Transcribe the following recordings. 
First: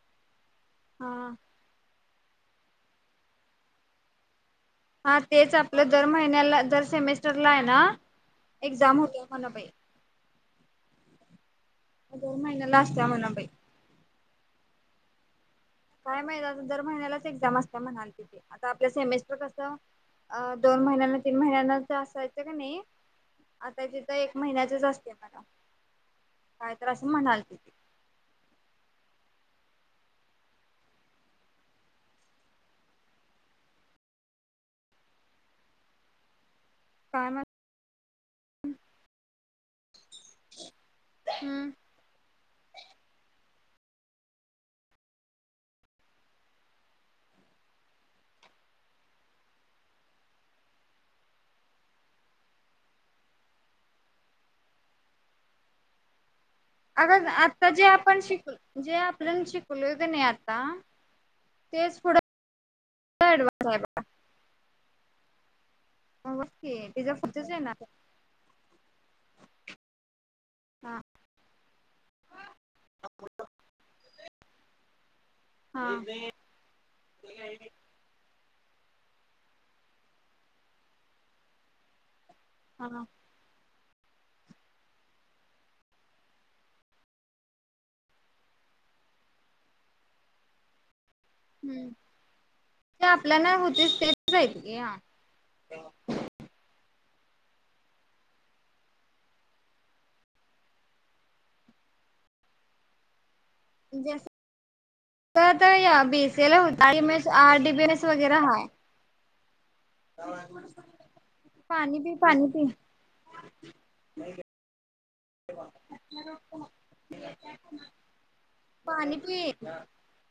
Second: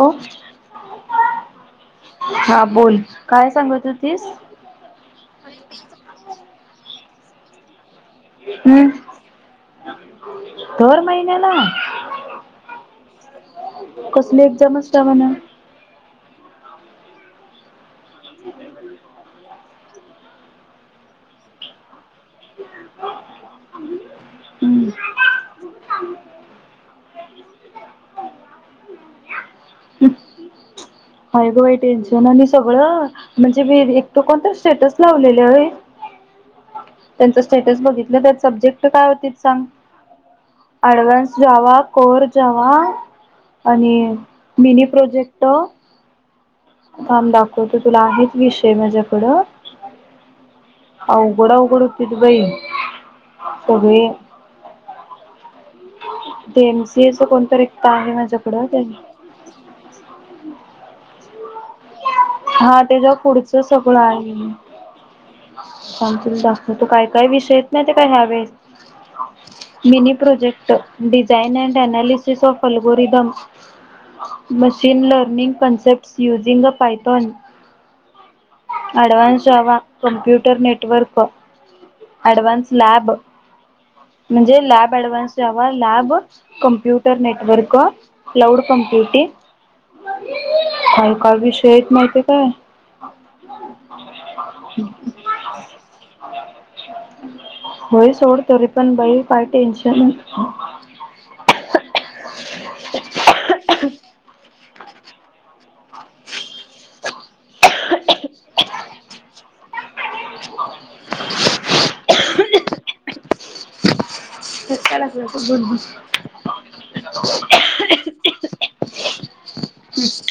हो हा हा बोल काय सांगतू तीस हा तेच आपलं दर महिन्याला दर सेमेस्टरला आहे ना एक् हम्म जााम होत हो ना भाई दर महिन्याला महिन्याला असत्या म्हणा बाई कसली एक्झाम तवण काय महि दर महिन्यालाच एक्झाम असते म्हणाल तिथे आता आपल्या सेमेस्टर कसं अ दोन महिन्यांना तीन महिन्यांना तर असायचं का नाही आता तिथ एक महिन्याचच हम्म असते मला काय तर असं म्हणाल तथ हय ग बाई टेन्शन आणि सगळं म्हणजे मी एक तर कोणत स्टेटस लावलेला आहे काय त्यांच स्टेटस बघितलं त्यात सब्जेक्ट काय होती सांग अडवन्स म्हण जावा कोर जवार आणि मिनी प्रोजेक्टर थांब दाखवतो तुला आहेच विषय माझ्याकडं हो बड पुडती त बाई सगळे ते एमसीएच अगं कोणतरी आता जे एकट आहे आपण शिकल माझ्याकडं जे आपण शिकलोय की नाही आता तेच पुढं हा त्याच्या पुढचं ऍडव्हान्स सगळं बघा आहे. सांतील बघ द तू की काय तिच्या काय पुढचंच आहे विषयेत ना नाही ते काय ह्यावे मीनी प्रोजेक्ट हा design and analysis of algorithm machine learning हा कॉन्सेप्ट् युझिंग अ पायथॉन अडवानस आवा कमप्यूटर नेटवर्क अडवानस लाॅब हा म्हणजे लॅब ऍडव्हान्स द्यावा lab computer network cloud compute काय काय विषय आहेत माहितीय काय ते आपल्या नाही होतेच तेच ये. होय सोड तरी पण बई फार टेन्शन [unintelligible] तर तर या बी एस ए ला होतस आरडीबीएस वगैरे हाय. पाणी पी पाणी पी. [unintelligible] पाणी पी.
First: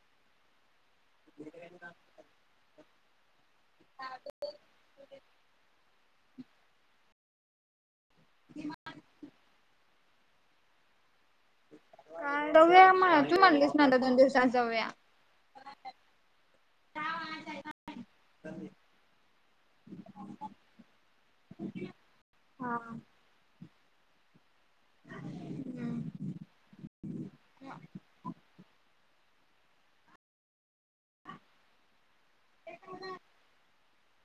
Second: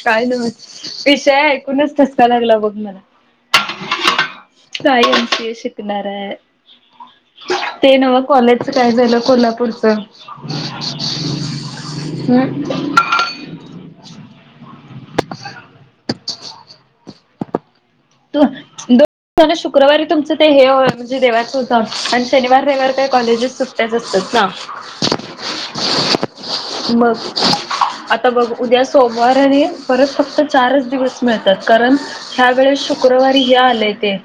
काय नव्हच विषय ऐकूनच ठसका लागला बघ मला सायमच यशिकणारार ते नव कॉलेजच काय झालं कोल्हापूरच? जाऊया तू म्हणलीस ना आता दोन दिवसा जाऊया तू दो शुक्रवारी तुमचं ते हे म्हणजे देवाात उ जान आणि शनिवार हा रविवार काही कॉलेजेस सु ट्याच असतात ना हम्म मग. आता बघ उद्या सोमवारने परत फक्त चारच दिवस मिळतात कारण ह्या वेळेस शुक्रवारी या आलंय ते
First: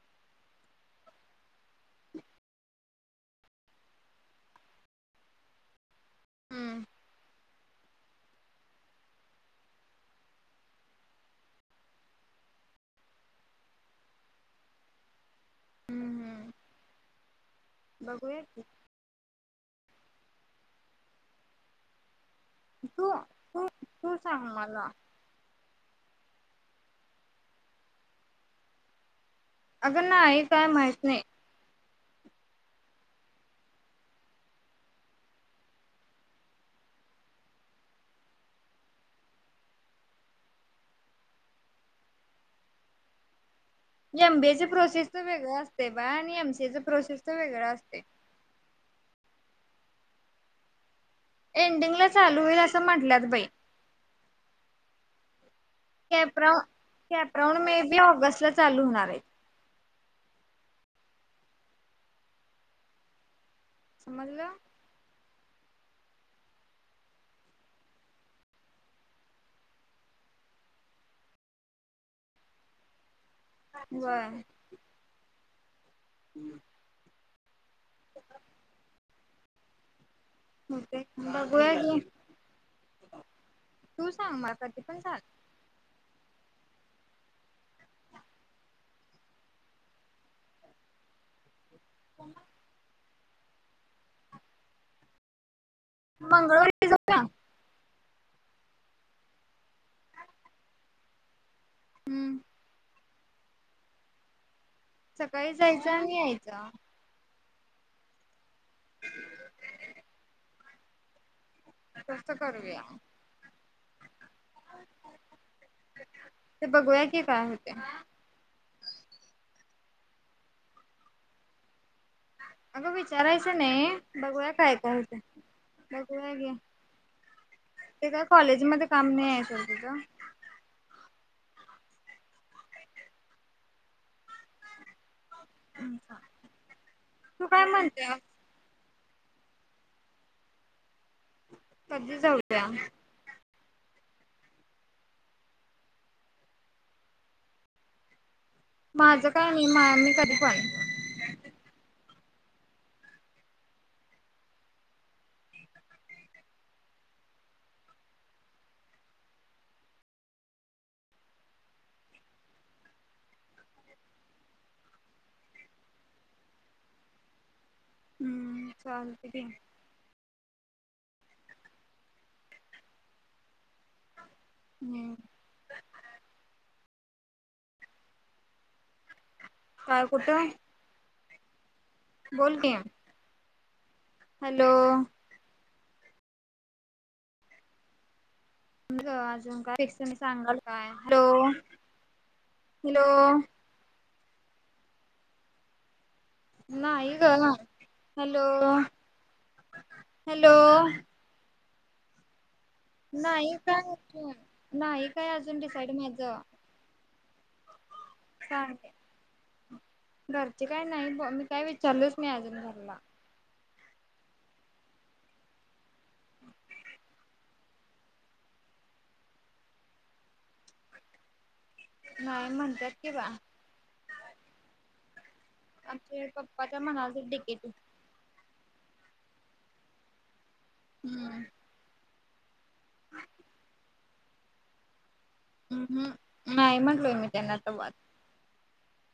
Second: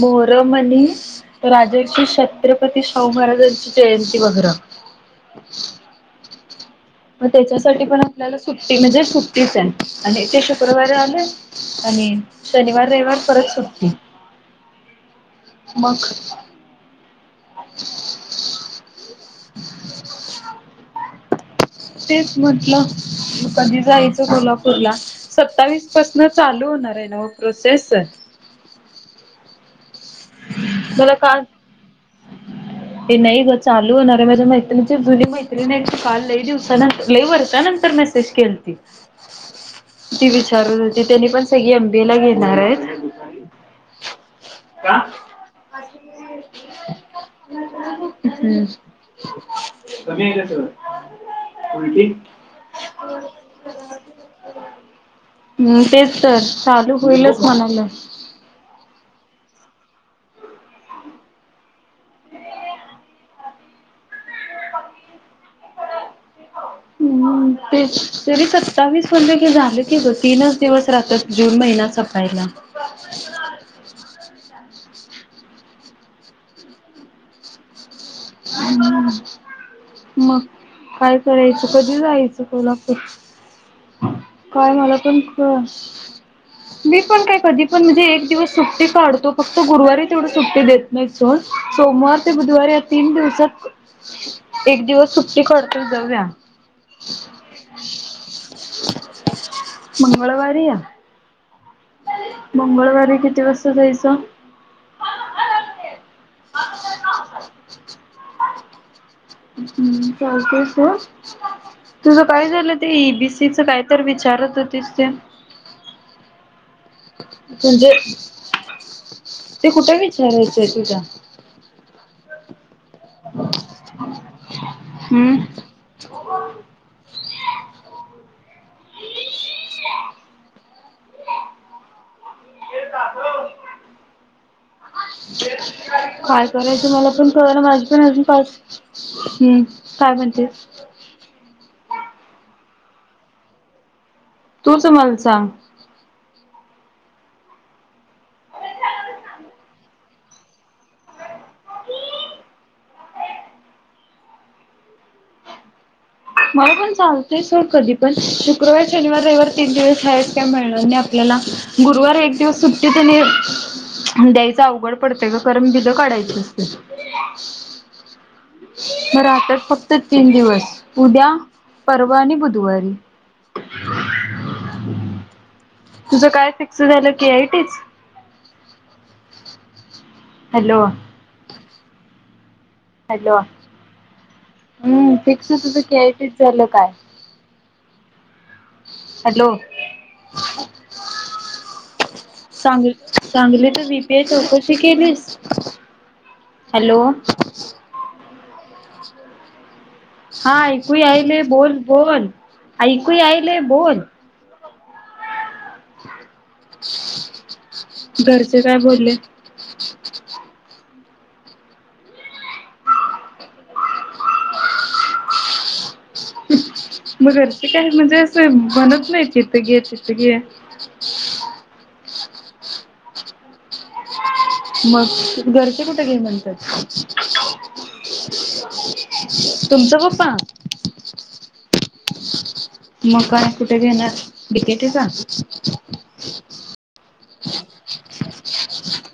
मोहरमनी आणि राजे शिव छत्रपती शाहू महाराजांची जयंती वगैरा [unintelligible] हम्म त्याच्यासाठी पण आपल्याला सुट्टी म्हणजे सुट्टीच आहे आणि ते शुक्रवारी आले आणि शनिवार रविवार परत सुटी मग हम्म हम्म बघूया की. [unintelligible] तेच म्हटलं तू तू कधी तू जायचं सांग मला कोल्हापूरला सत्तावीस पासन चालू होणार आहे ना व प्रोसेस. अगं नाही काय माहित नाही. [unintelligible] हे नाही ग चालू होणार आहे माझे मैत्री जुरी मैत्री नाही काल लई दिवसा नंतर लई वर्षा नंतर मेसेज केलती. ती विचारून होती त्यांनी पण सगळी एम बी ए ला घेणार आहेत एम बी ए चे प्रोसेस तर वेगळा असते बा आणि एमसीचा प्रोसेस तर वेगळा असते. हम्म [unintelligible] एंडिंग ला उलटी चालू होईल असं म्हंटलंत बाई हम्म तेच तर कपरा चालू होईलच कपराऊन मे म्हणालं. बी ऑगस्ट ला चालू होणार आहेत. समजल. हम्म ते तरी सत्तावीस म्हणलं क झालं कि ग तीनच दिवस राहतात जून महिन सपायला. बर. [unintelligible] [inaudible] हम्म मग, होते काय करायचं? बघूया कधी की जायचं? कोल्हापूर तू सांग काय, कधी मला पण चालेल. कळ मी पण काय, कधी पण म्हणजे, एक दिवस सुट्टी काढतो, फक्त गुरुवारी तेवढ सुट्टी देत नहीत सोड. सोमवार ते बुधवार या तीन दिवसात, एक दिवस सुट्टी खड जाऊया. [inaudible] मंगळवारी जाऊया. [inaudible] मंगळवारी या. हम्म मंगळवारी किती वाजता जायचं? सकाळी जायचं आणि यायच. हम्म, चालतय सोड. तुझ तसं काय झालं करूया. ते? ई बी सीच काय तर वि चारत होतीस ते? ते बघूया की, काय होते? म्हणजे ते कुठे विचारायचंय तुझ्या? अगं विचारायचं नई? बगूया काय काय हूतय? बगूया की. ते काय कॉलेज मध्ये काम नहीये सोड तूज. [unintelligible] [inaudible] काय करायचं मला पण तू कळना, काय माझ पण म्हणते? अजून पास हम्म, काय म्हणते? कधी जाऊ दया? तूच मल सांग. माझं काय नई, मा मी कधी पण मला पण चालतय सोड कधी पण. शुक्रवार, शनिवार, रविवार तीन दिवस आहेच, काय मिळणार नाही आपल्याला गुरुवार एक दिवस सुट्टी त्यांनी द्यायचं अवघड पडतय ग, करण बिल काडायची असतय हम्म मग चालते की राहत्यात फक्त तीन दिवस. उद्या परवा आणि बुधवारी. हम् तुझं काय फिक्स झालं, की आयटिच? काय, कुठ? [inaudible] बोल कि हॅलो हम्म, फिक्स तुझं के आय टि च झालं काय? हॅलो अजून काय [inaudible] सांगाल काय? हॅलो हॅलो सांग-सांगलीत वी पी आय चौकशी केलीस? हॅलो नाही ग हॅलो हॅलो हा ऐकू यायले. बोल, बोल. ऐकू नाही यायले बोल काय [inaudible] नाही काय अजून डिसाईड माझ. घरचे काय बोलले? घरचे काय नाही ब मी काय विचारलच नाही अजून घरला. मग घरचे काही म्हणजे, असं म्हणत नाही इथं घे तिथं घे. नाही, म्हणत्यात कि बा मग घरचे कुठ घे आमचे म्हणतात? पप्पा तर म्हणाले डिकेटी तुमच पप्पा हम्म मग काय? कुठे घेणार? [unintelligible] जा अं हम्, नाही म्हटलोय मी त्येंना तवाच.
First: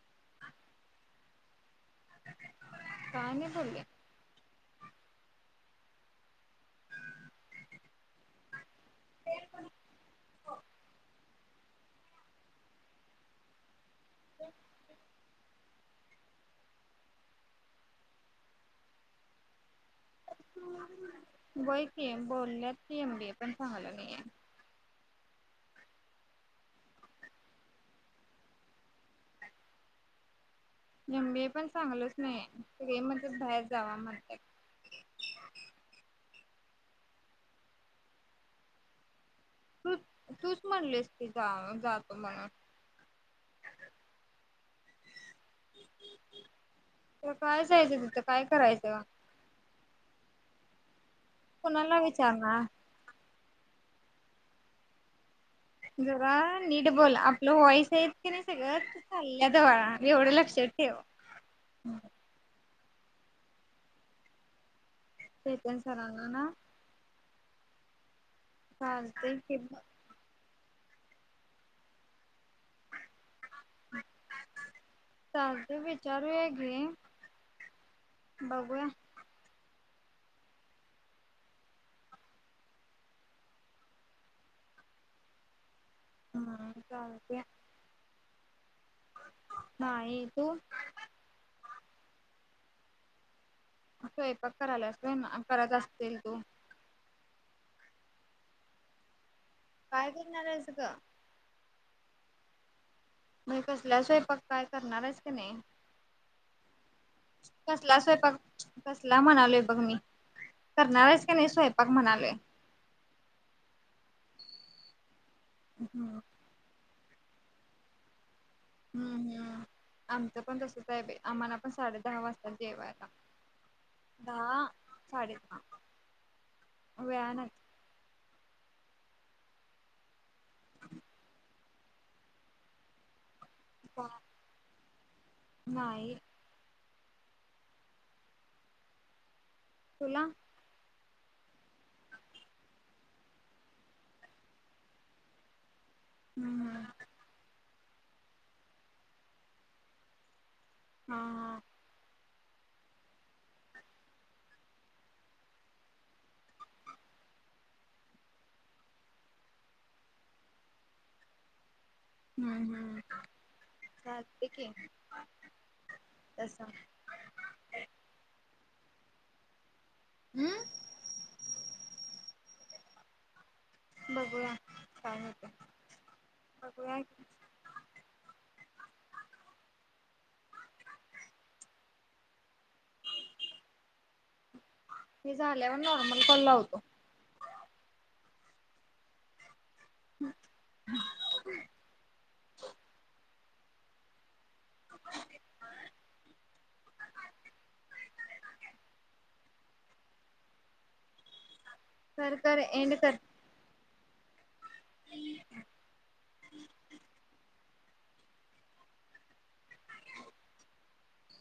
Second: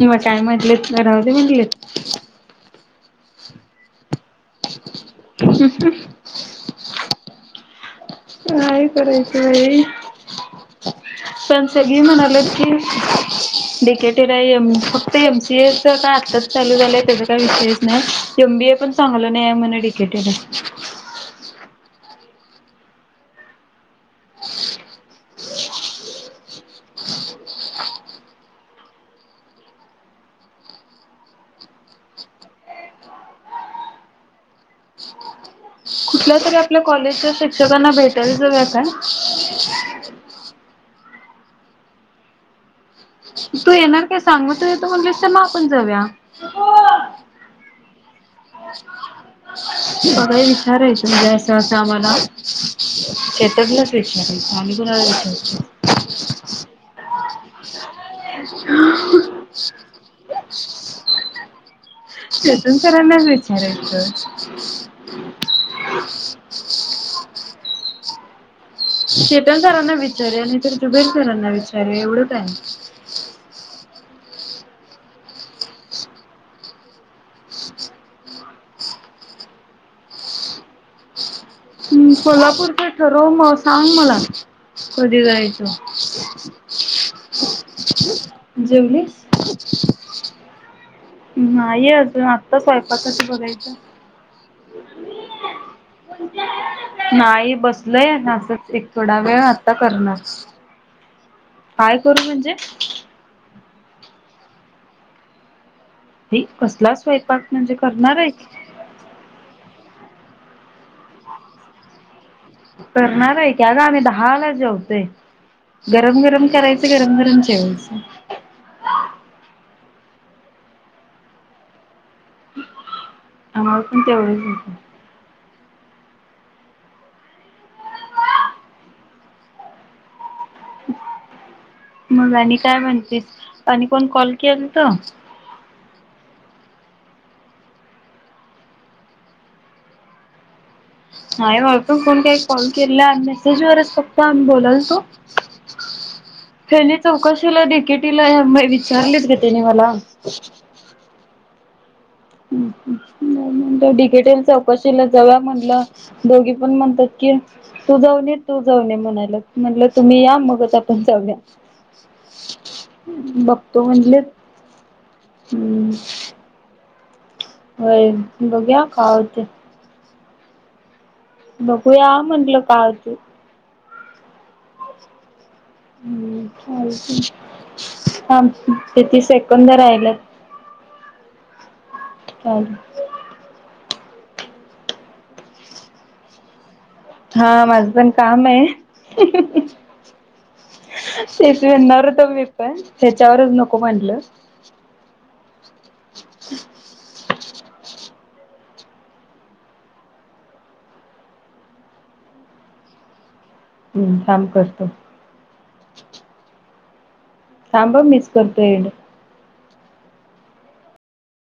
मग काय म्हटलेत? राहू दे म्हटलीत? [inaudible] काय नाही बोलले. [unintelligible] का करायचं बाई [unintelligible] पण सगळी म्हणालेत की डीकेटीला एम एमसीएच काय आत्ताच चालू झालंय त्याचा काय विषयच नाही एम बीए पण चांगल नाहीय मेडि बई. [unintelligible] बोलल्या कि एम बी एस पण चांगलं नाहे. एम बी ए पण सांगलच नाही ते म्हणतं बाहेर जावा म्हणत्यात. कुठल्या तरी आपल्या कॉलेजच्या शिक्षकांना भेटायला जाऊया काय? तूच तूच म्हणलीस की जा जातो म्हणून. तू येणार काय सांग तू येतो म्हणलीस तर आपण जाऊया. तर काय जायचं तिथं काय करायचं बघय विचारय. तसं असं कोणाला आम्हाला विचारणार शेतातलाच विचार आणि कुणाला विचार. जरा नीट बोल आपलं वॉईस हेत की नाही सगळं चालल्यात बाळा एवढं लक्षात ठेव. हम्म. चेतन सरानांच विचारायचं. चेतन सरांना ना? चालते की चेतन सरांना विचारु या नाही तर जुबेर सरांना विचारु एवढंच या. चालत विचारू या कि. बघूया. कोल्हापूरचं ठरव म सांग मला कधी जायचं. बरबर चालत्या जेवलीस? तू. नाहीे अजून आत्ता स्वयंपाकच बघाय स्वयंपाक करायला असतोय करत असतील तू. बसलंय ना असंच एक थोडा वेळात. काय करणारेस ग. काय करू म्हणजे? म्हग कसला स्वयंपाक काय करणारेस की नाही? हे कसला स्वयंपाक म्हणजे कसला करणारे स्वयंपाक की. कसला म्हणालोय मी करणारेस कि नाही स्वयंपाक म्हणालोय. करणार आहे की आग आम्ही दहा ला जेवतोय हम्म गरम गरम करायच गरम गरम जेवायच हम्म हम्म आमचं पण तसंच आहे बाई. आम्हाला पण साडे दहा वाजता जेवायला. आम्हाला पण तेवढंच वाजते. व्हॅनेयत. मग आणि काय म्हणतेस आणि कोण कॉल केलतं? नाही. तुला नाही बा कोण काही कॉल केला मेसेजवरच फक्त आम्ही बोललतो. हम्म फेली चौकशीला दी केटीला म विचारलेत ग त्याने मला. हा हा हम्म हम्म नाही. डिकेटेल चौकशीला जाऊ या म्हणलं, दोघी पण म्हणतात की तू जाऊन ये तू जाऊ ये म्हणायलं म्हटलं तुम्ही या मगच आपण जाऊया. हम्म हम्म बघतो म्हणलेत चालते की तस. व्हय बघूया काय होतय. अम्म. बघूया म्हटलं काय होतय. बघूया काय हो हं थांब किती सेकंद राहिलत? चाल हे झाल्यावर नॉर्मल कॉल लावतो. हा माझं पण काम आहे तेचणार त मी पण त्याच्यावरच नको म्हटलं आउदमबथधमभ कर करर एंड करते हम्म छांम करतो सांभव मस् करपईड